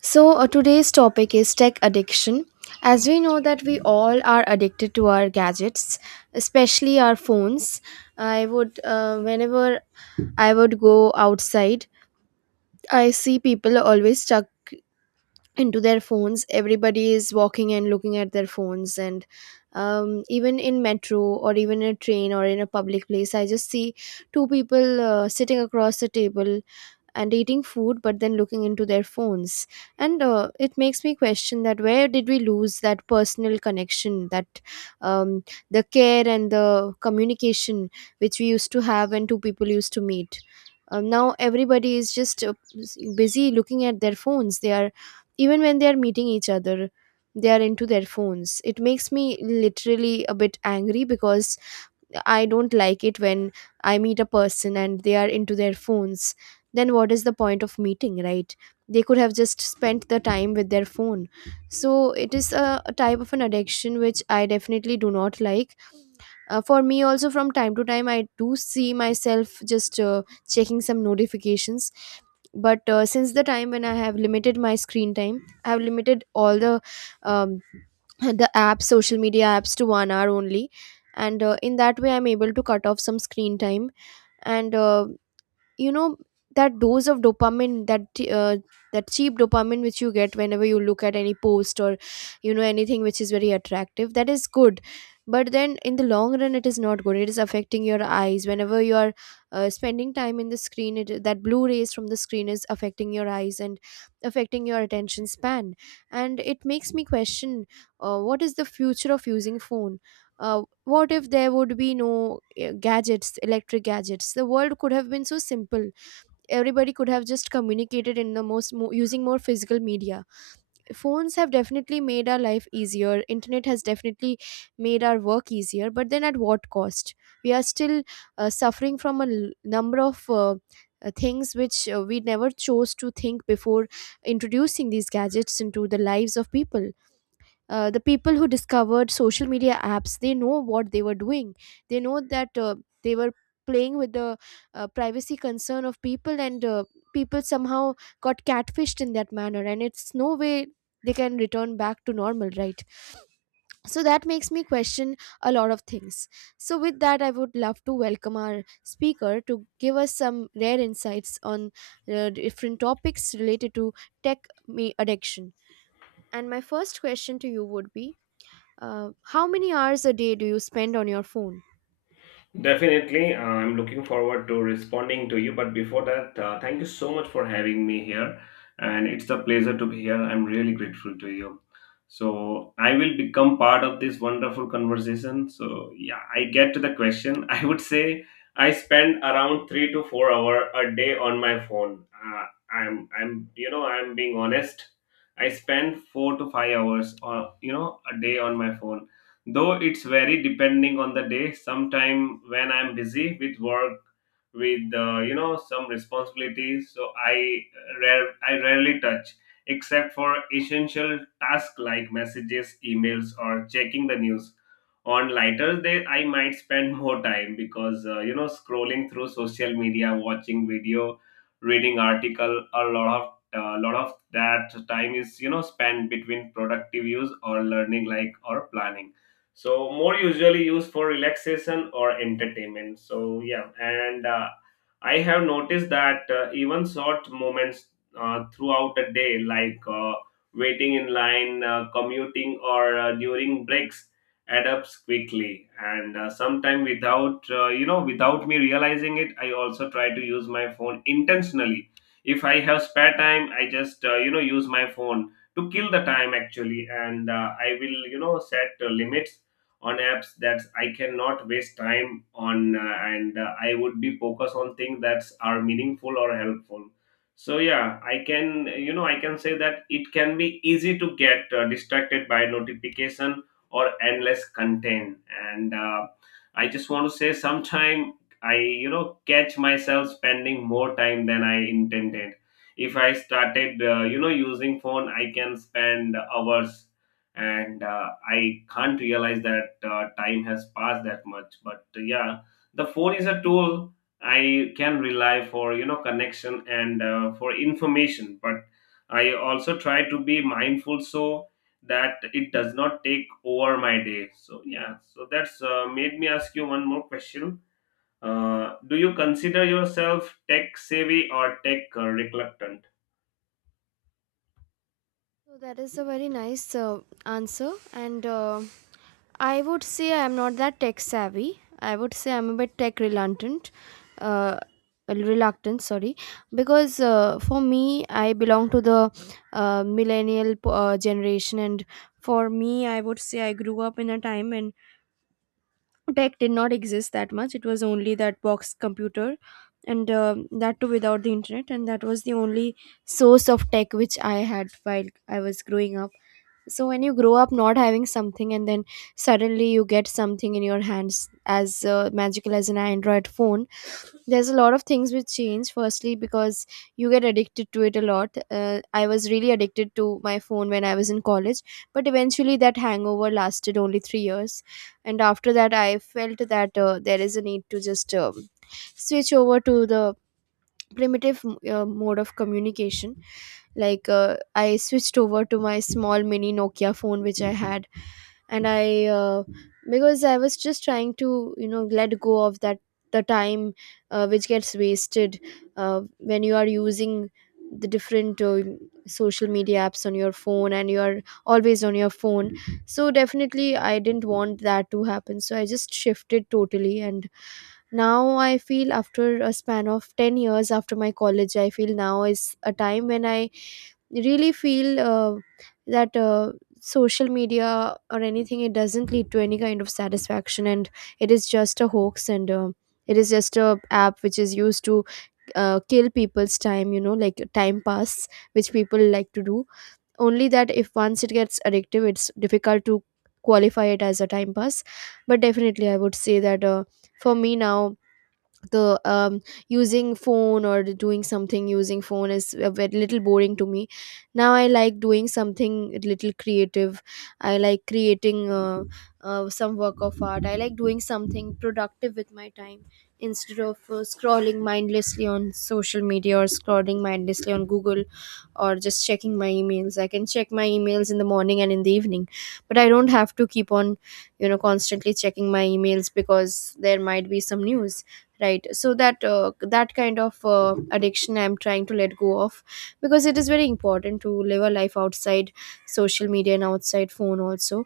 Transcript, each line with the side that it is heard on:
right: Today's topic is tech addiction. As we know that we all are addicted to our gadgets, especially our phones. Whenever I would go outside, I see people always stuck into their phones. Everybody is walking and looking at their phones, and even in metro or even in a train or in a public place, I just see two people sitting across the table and eating food but then looking into their phones, and it makes me question that where did we lose that personal connection, that um, the care and the communication which we used to have when two people used to meet. Now everybody is just busy looking at their phones. They are, even when they are meeting each other, they are into their phones. It makes me literally a bit angry, because I don't like it when I meet a person and they are into their phones. Then what is the point of meeting, right? They could have just spent the time with their phone. So it is a type of an addiction which I definitely do not like. For me also, from time to time I do see myself just checking some notifications. But since the time when I have limited my screen time, I have limited all the um, the apps, social media apps, to 1 hour only. And in that way I'm able to cut off some screen time and uh, you know that dose of dopamine, that that cheap dopamine which you get whenever you look at any post or anything which is very attractive, that is good. But then in the long run it is not good. It is affecting your eyes whenever you are spending time in the screen. It, that blue rays from the screen is affecting your eyes and affecting your attention span. And it makes me question, what is the future of using phone? uh, what if there would be no gadgets, electric gadgets? The world could have been so simple. Everybody could have just communicated in the most using more physical media. Phones have definitely made our life easier, internet has definitely made our work easier, but then at what cost? We are still suffering from a number of things which we never chose to think before introducing these gadgets into the lives of people. The people who discovered social media apps, they know what they were doing. They know that they were playing with the privacy concern of people, and people somehow got catfished in that manner, and it's no way they can return back to normal, right? So that makes me question a lot of things. So with that, I would love to welcome our speaker to give us some rare insights on different topics related to tech me addiction. And my first question to you would be, how many hours a day do you spend on your phone?
left: Definitely, I'm looking forward to responding to you. But before that, thank you so much for having me here, and it's a pleasure to be here. I'm really grateful to you. So I will become part of this wonderful conversation. So yeah, I get to the question. I would say I spend around 3 to 4 hour a day on my phone. I'm I'm being honest. I spend 4 to 5 hours or a day on my phone, though it's very depending on the day. Sometime when I'm busy with work, with some responsibilities, so I rarely touch except for essential tasks like messages, emails, or checking the news. On lighter day I might spend more time because scrolling through social media, watching video, reading article. A lot of that time is spent between productive use or learning, like, or planning, so more usually used for relaxation or entertainment. So yeah, and I have noticed that even short moments throughout a day, like waiting in line, commuting, or during breaks add up quickly. And sometime without without me realizing it, I also try to use my phone intentionally. If I have spare time, I just use my phone to kill the time actually. And I will set limits on apps that I cannot waste time on, and I would be focused on things that are meaningful or helpful. So yeah, I can I can say that it can be easy to get distracted by notification or endless content, and I just want to say sometime I catch myself spending more time than I intended. If I started using phone, I can spend hours, and I can't realize that time has passed that much. But yeah, the phone is a tool I can rely for connection and for information. But I also try to be mindful so that it does not take over my day. So yeah, so that's made me ask you one more question. Do you consider yourself tech savvy or tech reluctant?
right: So that is a very nice answer, and I would say I'm not that tech savvy. I would say I'm a bit tech reluctant. Uh, reluctant, sorry, because for me, I belong to the millennial generation, and for me, I would say I grew up in a time when tech did not exist that much. It was only that box computer, and that too without the internet, and that was the only source of tech which I had while I was growing up. So when you grow up not having something, and then suddenly you get something in your hands as magical as an Android phone, there's a lot of things which change. Firstly, because you get addicted to it a lot. I was really addicted to my phone when I was in college, but eventually that hangover lasted only 3 years. And after that, I felt that there is a need to just switch over to the primitive mode of communication, like, I switched over to my small mini Nokia phone which I had, and I, because I was just trying to, you know, let go of that, the time which gets wasted uh, when you are using the different social media apps on your phone, and you are always on your phone. So definitely I didn't want that to happen, so I just shifted totally. And now I feel, after a span of 10 years after my college, I feel now is a time when I really feel that social media or anything, it doesn't lead to any kind of satisfaction, and it is just a hoax, and it is just a app which is used to kill people's time, you know, like time pass which people like to do. Only that, if once it gets addictive, it's difficult to qualify it as a time pass. But definitely I would say that for me now, the using phone or doing something using phone is a bit, little boring to me. Now I like doing something a little creative. I like creating some work of art. I like doing something productive with my time instead of scrolling mindlessly on social media or scrolling mindlessly on Google, or just checking my emails. I can check my emails in the morning and in the evening, but I don't have to keep on, you know, constantly checking my emails because there might be some news, right? So that that kind of addiction I'm trying to let go of, because it is very important to live a life outside social media and outside phone also.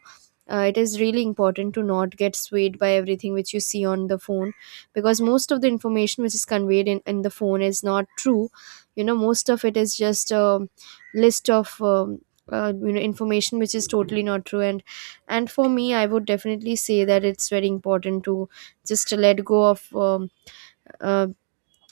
right: It is really important to not get swayed by everything which you see on the phone, because most of the information which is conveyed in the phone is not true. You know, most of it is just a list of you know, information which is totally not true. And for me, I would definitely say that it's very important to just let go of uh,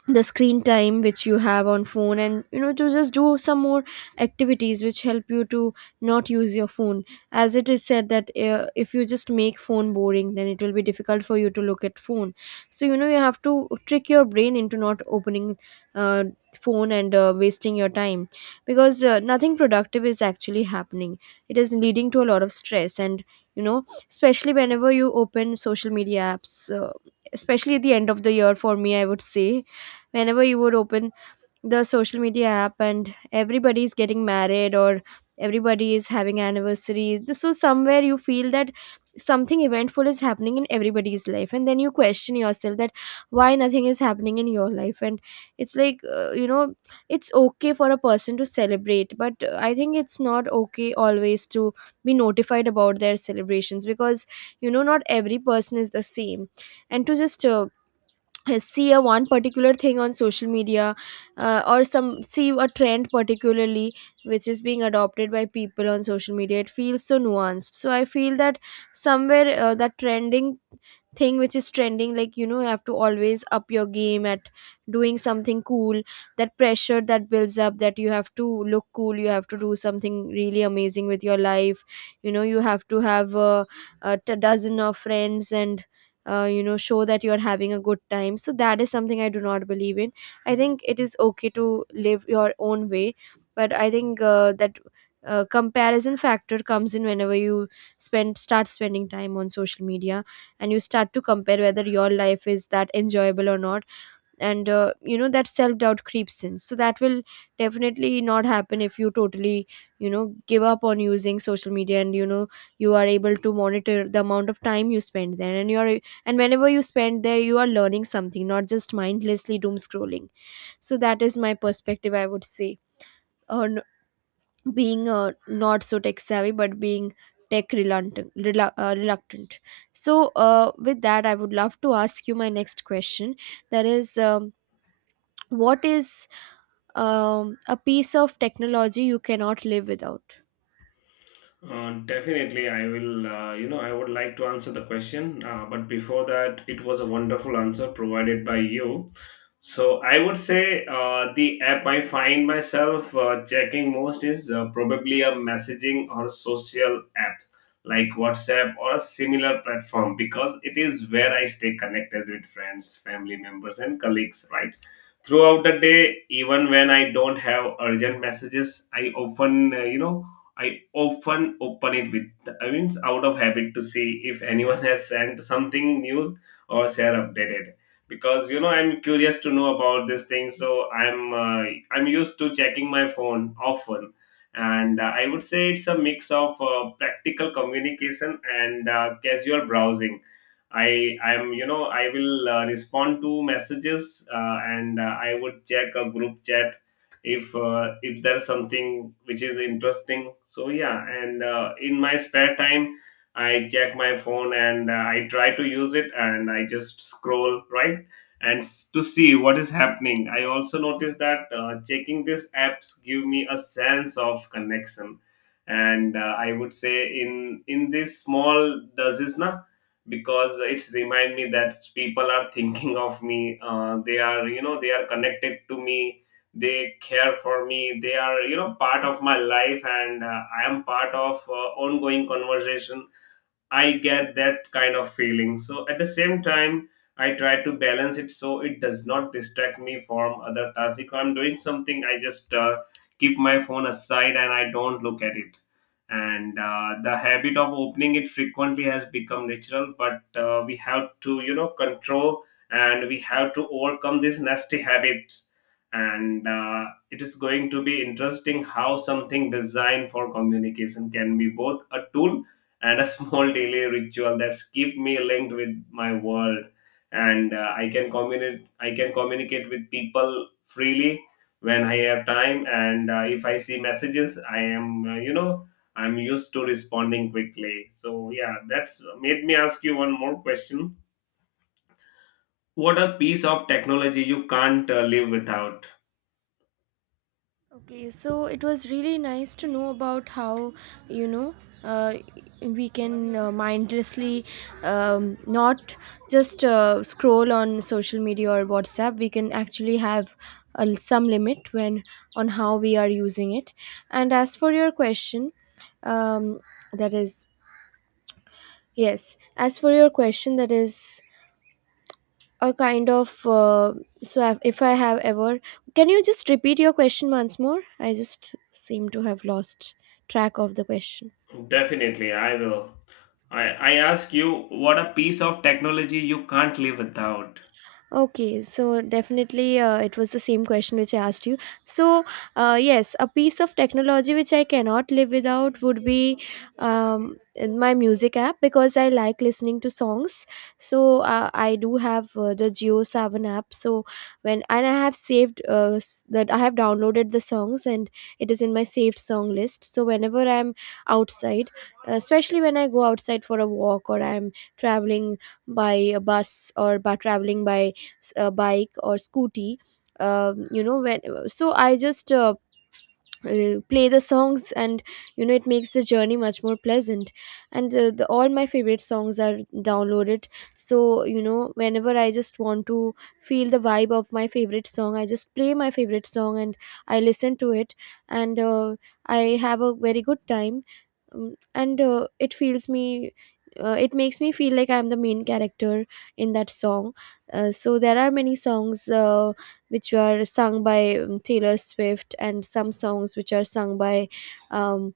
right: the screen time which you have on phone, and you know, to just do some more activities which help you to not use your phone. As it is said that if you just make phone boring, then it will be difficult for you to look at phone. So you know, you have to trick your brain into not opening uh, phone and wasting your time, because nothing productive is actually happening. It is leading to a lot of stress, and you know, especially whenever you open social media apps, uh, especially at the end of the year, for me I would say, whenever you would open the social media app and everybody is getting married or everybody is having anniversary, so somewhere you feel that something eventful is happening in everybody's life, and then you question yourself that why nothing is happening in your life. And it's like, you know, it's okay for a person to celebrate, but I think it's not okay always to be notified about their celebrations, because you know, not every person is the same. And to just see a one particular thing on social media, or some see a trend particularly which is being adopted by people on social media, it feels so nuanced. So I feel that somewhere that trending thing which is trending, like you know, you have to always up your game at doing something cool, that pressure that builds up, that you have to look cool, you have to do something really amazing with your life, you know, you have to have a dozen of friends, and you know, show that you are having a good time. So that is something I do not believe in. I think it is okay to live your own way, but I think that comparison factor comes in whenever you spend start spending time on social media, and you start to compare whether your life is that enjoyable or not. And you know, that self doubt creeps in. So that will definitely not happen if you totally, you know, give up on using social media, and you know, you are able to monitor the amount of time you spend there, and you are, and whenever you spend there you are learning something, not just mindlessly doom scrolling. So that is my perspective, I would say, or being not so tech savvy but being tech reluctant, reluctant. So with that, I would love to ask you my next question, that is what is a piece of technology you cannot live without?
left: Definitely, I will. You know, I would like to answer the question, but before that, it was a wonderful answer provided by you. So I would say the app I find myself checking most is probably a messaging or social app like WhatsApp or a similar platform, because it is where I stay connected with friends, family members, and colleagues. Right throughout the day, even when I don't have urgent messages, I often I often open it with, I mean, out of habit to see if anyone has sent something news or share updated. Because you know, I'm curious to know about these things, so I'm used to checking my phone often, and I would say it's a mix of practical communication and casual browsing. I'm I will respond to messages, and I would check a group chat if there's something which is interesting. So yeah, and in my spare time I check my phone, and I try to use it and I just scroll right to see what is happening. I also notice that checking these apps give me a sense of connection, and I would say in this small does this not, because it's remind me that people are thinking of me. They are they are connected to me, they care for me, they are part of my life, and I am part of ongoing conversation. I get that kind of feeling. So at the same time, I try to balance it so it does not distract me from other tasks. If I'm doing something, I just keep my phone aside and I don't look at it. And the habit of opening it frequently has become natural, but we have to, you know, control, and we have to overcome these nasty habits. And It is going to be interesting how something designed for communication can be both a tool and a small daily ritual that's keep me linked with my world, and I can communicate with people freely when I have time. And if I see messages, I am I'm used to responding quickly. So yeah, that's made me ask you one more question. What a piece of technology you can't live without?
right: Okay, so it was really nice to know about how, you know, uh, we can mindlessly not just scroll on social media or WhatsApp. We can actually have some limit when on how we are using it. And as for your question, um, that is yes. As for your question, that is a kind of so if I have ever can you just repeat your question once more? I just seem to have lost track of the question.
left: Definitely I will. I ask you what a piece of technology you can't live without.
right: Okay, so definitely it was the same question which I asked you. So, yes, a piece of technology which I cannot live without would be in my music app because I like listening to songs. So, I do have the JioSaavn app. So, when and I have saved that I have downloaded the songs and it is in my saved song list. So, whenever I'm outside, especially when I go outside for a walk or I'm traveling by a bus or by traveling by bike or scooty. You know when so I just play the songs, and it makes the journey much more pleasant. And all my favorite songs are downloaded, so whenever I just want to feel the vibe of my favorite song, I just play my favorite song and I listen to it, and I have a very good time. And it feels me It makes me feel like I'm the main character in that song. So there are many songs which were sung by Taylor Swift, and some songs which are sung by, um,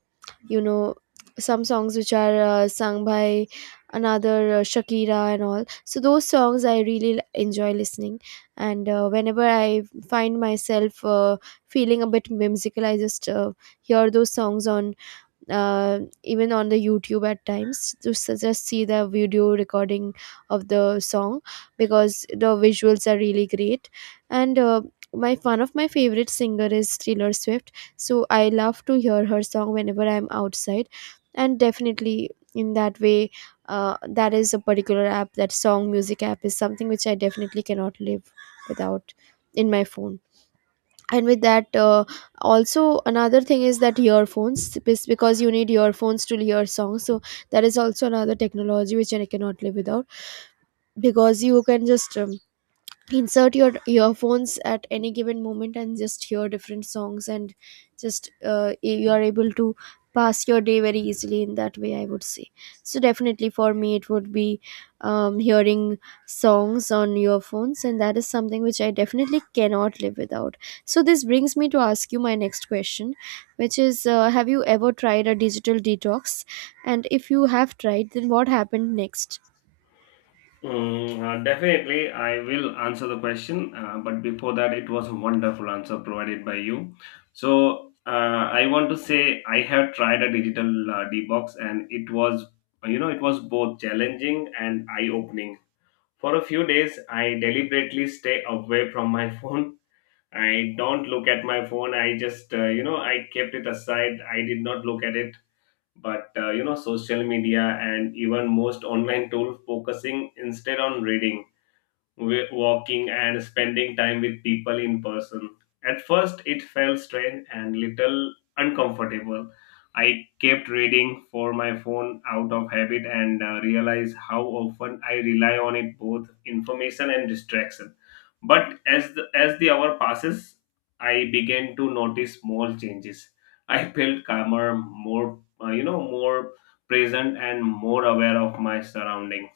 right: you know, some songs which are sung by another, Shakira and all. So those songs I really enjoy listening, and whenever I find myself feeling a bit whimsical, I just hear those songs on, even on the YouTube at times to just see the video recording of the song because the visuals are really great. And My one of my favorite singer is Taylor Swift, so I love to hear her song whenever I'm outside, and definitely in that way, that is a particular app. That song music app is something which I definitely cannot live without in my phone. And with that, also another thing is that earphones, because you need earphones to hear songs, so that is also another technology which I cannot live without, because you can just insert your earphones at any given moment and just hear different songs, and just you are able to pass your day very easily, in that way I would say. So definitely for me it would be hearing songs on earphones, and that is something which I definitely cannot live without. So this brings me to ask you my next question, which is, have you ever tried a digital detox, and if you have tried, then what happened next?
left: Mm, definitely, I will answer the question. But before that, it was a wonderful answer provided by you. So I want to say I have tried a digital detox, and it was, you know, it was both challenging and eye-opening. For a few days, I deliberately stay away from my phone. I don't look at my phone. I just, you know, I kept it aside. I did not look at it. But you know, social media and even most online tools, focusing instead on reading, walking, and spending time with people in person. At first, it felt strange and little uncomfortable. I kept reading for my phone out of habit, and realized how often I rely on it, both information and distraction. But as the hour passes, I began to notice small changes. I felt calmer, more more present, and more aware of my surroundings.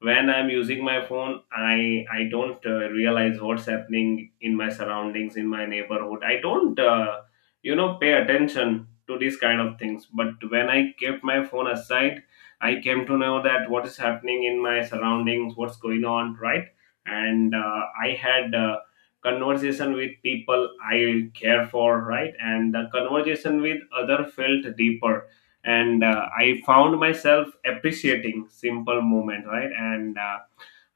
left: When I'm using my phone, I don't realize what's happening in my surroundings, in my neighborhood. I don't pay attention to these kind of things. But when I kept my phone aside, I came to know that what is happening in my surroundings, what's going on, right? And I had conversation with people I care for, right? And the conversation with other felt deeper, and I found myself appreciating simple moment, right? And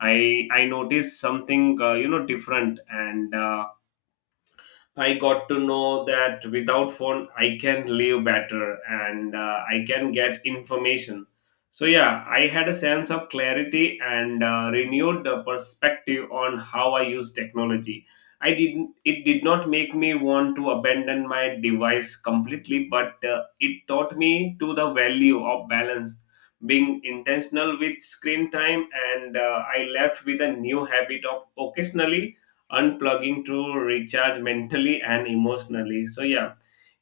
left: I noticed something different, and I got to know that without phone, I can live better, and I can get information. So yeah, I had a sense of clarity and renewed the perspective on how I use technology. I didn't. It did not make me want to abandon my device completely, but it taught me to the value of balance, being intentional with screen time, and I left with a new habit of occasionally unplugging to recharge mentally and emotionally. So yeah,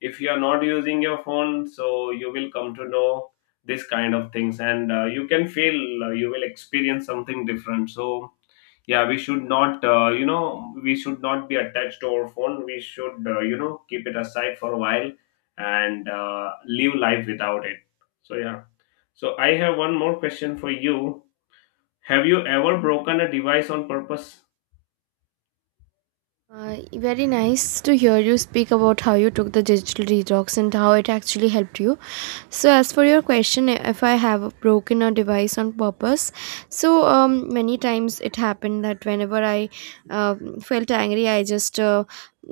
left: if you are not using your phone, so you will come to know this kind of things, and you can feel you will experience something different. So yeah, we should not, you know, we should not be attached to our phone. We should, you know, keep it aside for a while and live life without it. So yeah. So I have one more question for you. Have you ever broken a device on purpose?
right: Very nice to hear you speak about how you took the digital detox and how it actually helped you. So, as for your question, if I have broken a device on purpose, so many times it happened that whenever I uh, felt angry, I just uh,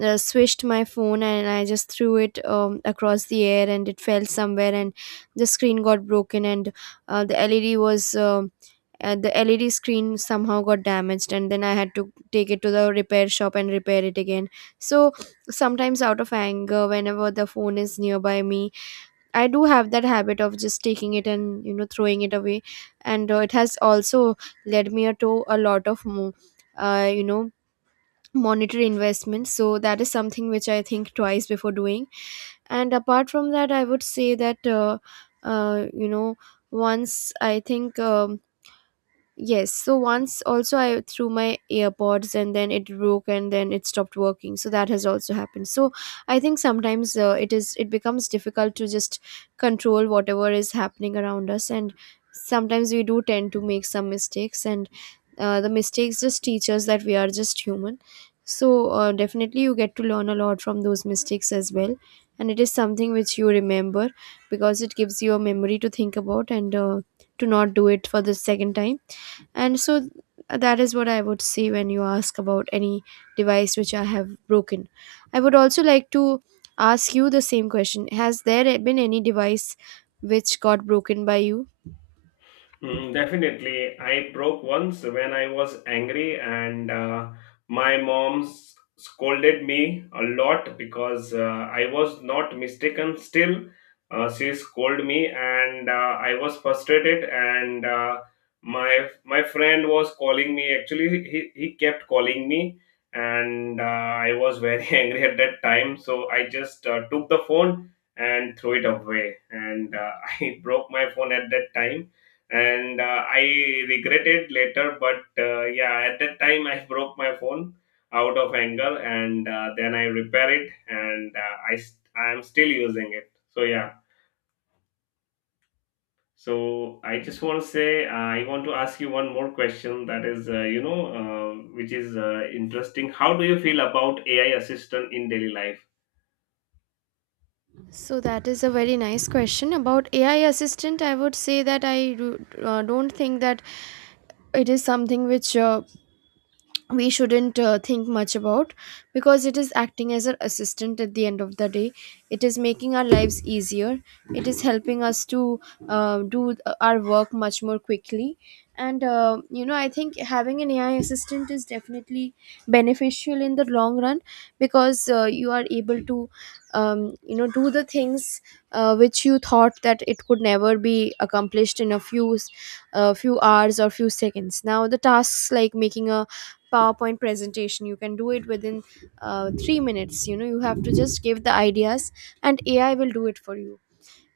right: uh, swished my phone and I just threw it across the air and it fell somewhere, and the screen got broken, and the LED was. And the LED screen somehow got damaged, and then I had to take it to the repair shop and repair it again. So sometimes out of anger, whenever the phone is nearby me, I do have that habit of just taking it and, throwing it away. And it has also led me to a lot of uh, you know monetary investments, so that is something which I think twice before doing. And apart from that, I would say that you know once I think yes. So once also I threw my earpods, and then it broke and then it stopped working. So that has also happened. So I think sometimes it is, it becomes difficult to just control whatever is happening around us, and sometimes we do tend to make some mistakes, and the mistakes just teach us that we are just human. So definitely you get to learn a lot from those mistakes as well, and it is something which you remember because it gives you a memory to think about, and to not do it for the second time. and so th- that is what I would say when you ask about any device which I have broken. I would also like to ask you the same question: has there been any device which got broken by you?
left: Mm, definitely. I broke once when I was angry, and my mom scolded me a lot because I was not mistaken. Still, she scolded me, and I was frustrated. And my friend was calling me. Actually, he kept calling me, and I was very angry at that time. So I just took the phone and threw it away, and I broke my phone at that time, and I regretted later. But yeah, at that time I broke my phone out of anger, and then I repair it, and I am still using it. So yeah, so I just want to say I want to ask you one more question that is which is interesting. How do you feel about AI assistant in daily life?
right: So that is a very nice question about AI assistant. I would say that I do, don't think that it is something which we shouldn't think much about, because it is acting as our assistant at the end of the day. It is making our lives easier. It is helping us to do our work much more quickly. And I think having an AI assistant is definitely beneficial in the long run, because you are able to do the things which you thought that it could never be accomplished in a few hours or few seconds. Now the tasks like making a powerpoint presentation, you can do it within 3 minutes. You know, you have to just give the ideas and AI will do it for you.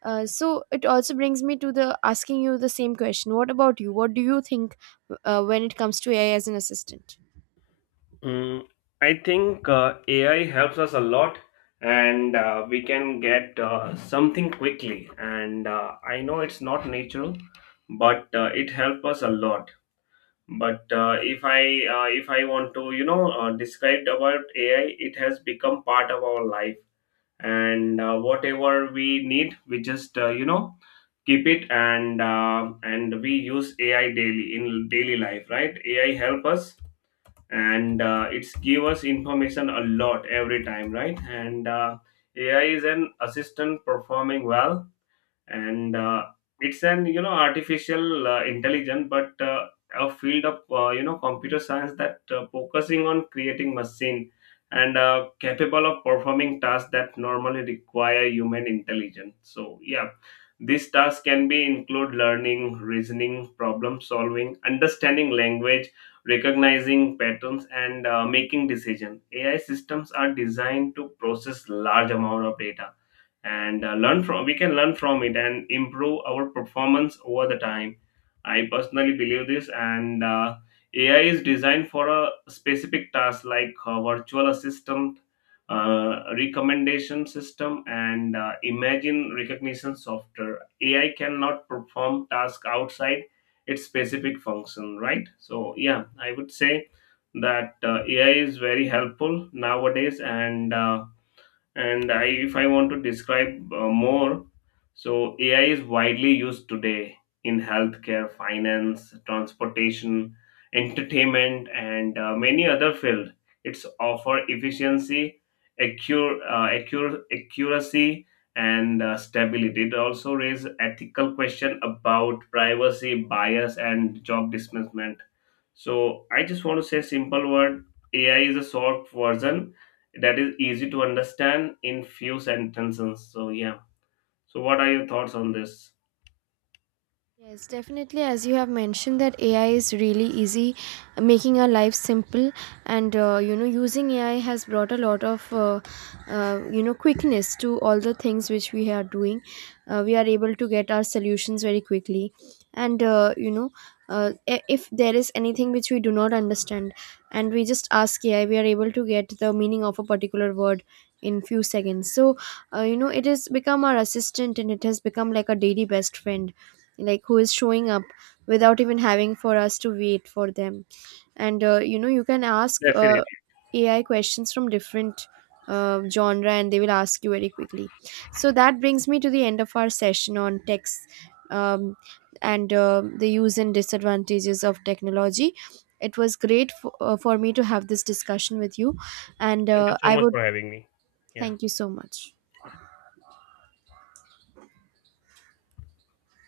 right: So it also brings me to the asking you the same question: what about you? What do you think when it comes to AI as an assistant?
left: Mm, I think AI helps us a lot, and we can get something quickly. And I know it's not natural, but it helps us a lot. But if I want to, you know, describe about AI, it has become part of our life, and whatever we need, we just keep it, and we use AI daily in daily life, right? AI help us, and it's give us information a lot every time, right? And AI is an assistant performing well. And it's an artificial intelligence, but a field of computer science that focusing on creating machine and capable of performing tasks that normally require human intelligence. So yeah, these tasks can be include learning, reasoning, problem solving, understanding language, recognizing patterns, and making decision. AI systems are designed to process large amount of data, and learn from we can learn from it and improve our performance over the time. I personally believe this. And AI is designed for a specific task, like virtual assistant, recommendation system, and imagine recognition software. AI cannot perform task outside its specific function, right? So yeah, I would say that AI is very helpful nowadays. And I, if I want to describe more, so AI is widely used today in healthcare, finance, transportation, entertainment, and many other fields. It's offer efficiency, accuracy, and stability. It also raises ethical question about privacy, bias, and job displacement. So I just want to say simple word: AI is a short version that is easy to understand in few sentences. So yeah. So what are your thoughts on this?
right: Yes, definitely. As you have mentioned, that AI is really easy, making our life simple, and using AI has brought a lot of quickness to all the things which we are doing. We are able to get our solutions very quickly, and uh, if there is anything which we do not understand, and we just ask AI, we are able to get the meaning of a particular word in few seconds. So, it has become our assistant, and it has become like a daily best friend, like who is showing up without even having for us to wait for them. And you can ask
left: Definitely.
right: AI questions from different genre, and they will ask you very quickly. So that brings me to the end of our session on text, um, and the use and disadvantages of technology. It was great for me to have this discussion with you, and
left: Thank you so
right: I
left: much
right: would
left: for having me. Yeah.
right: thank you so much.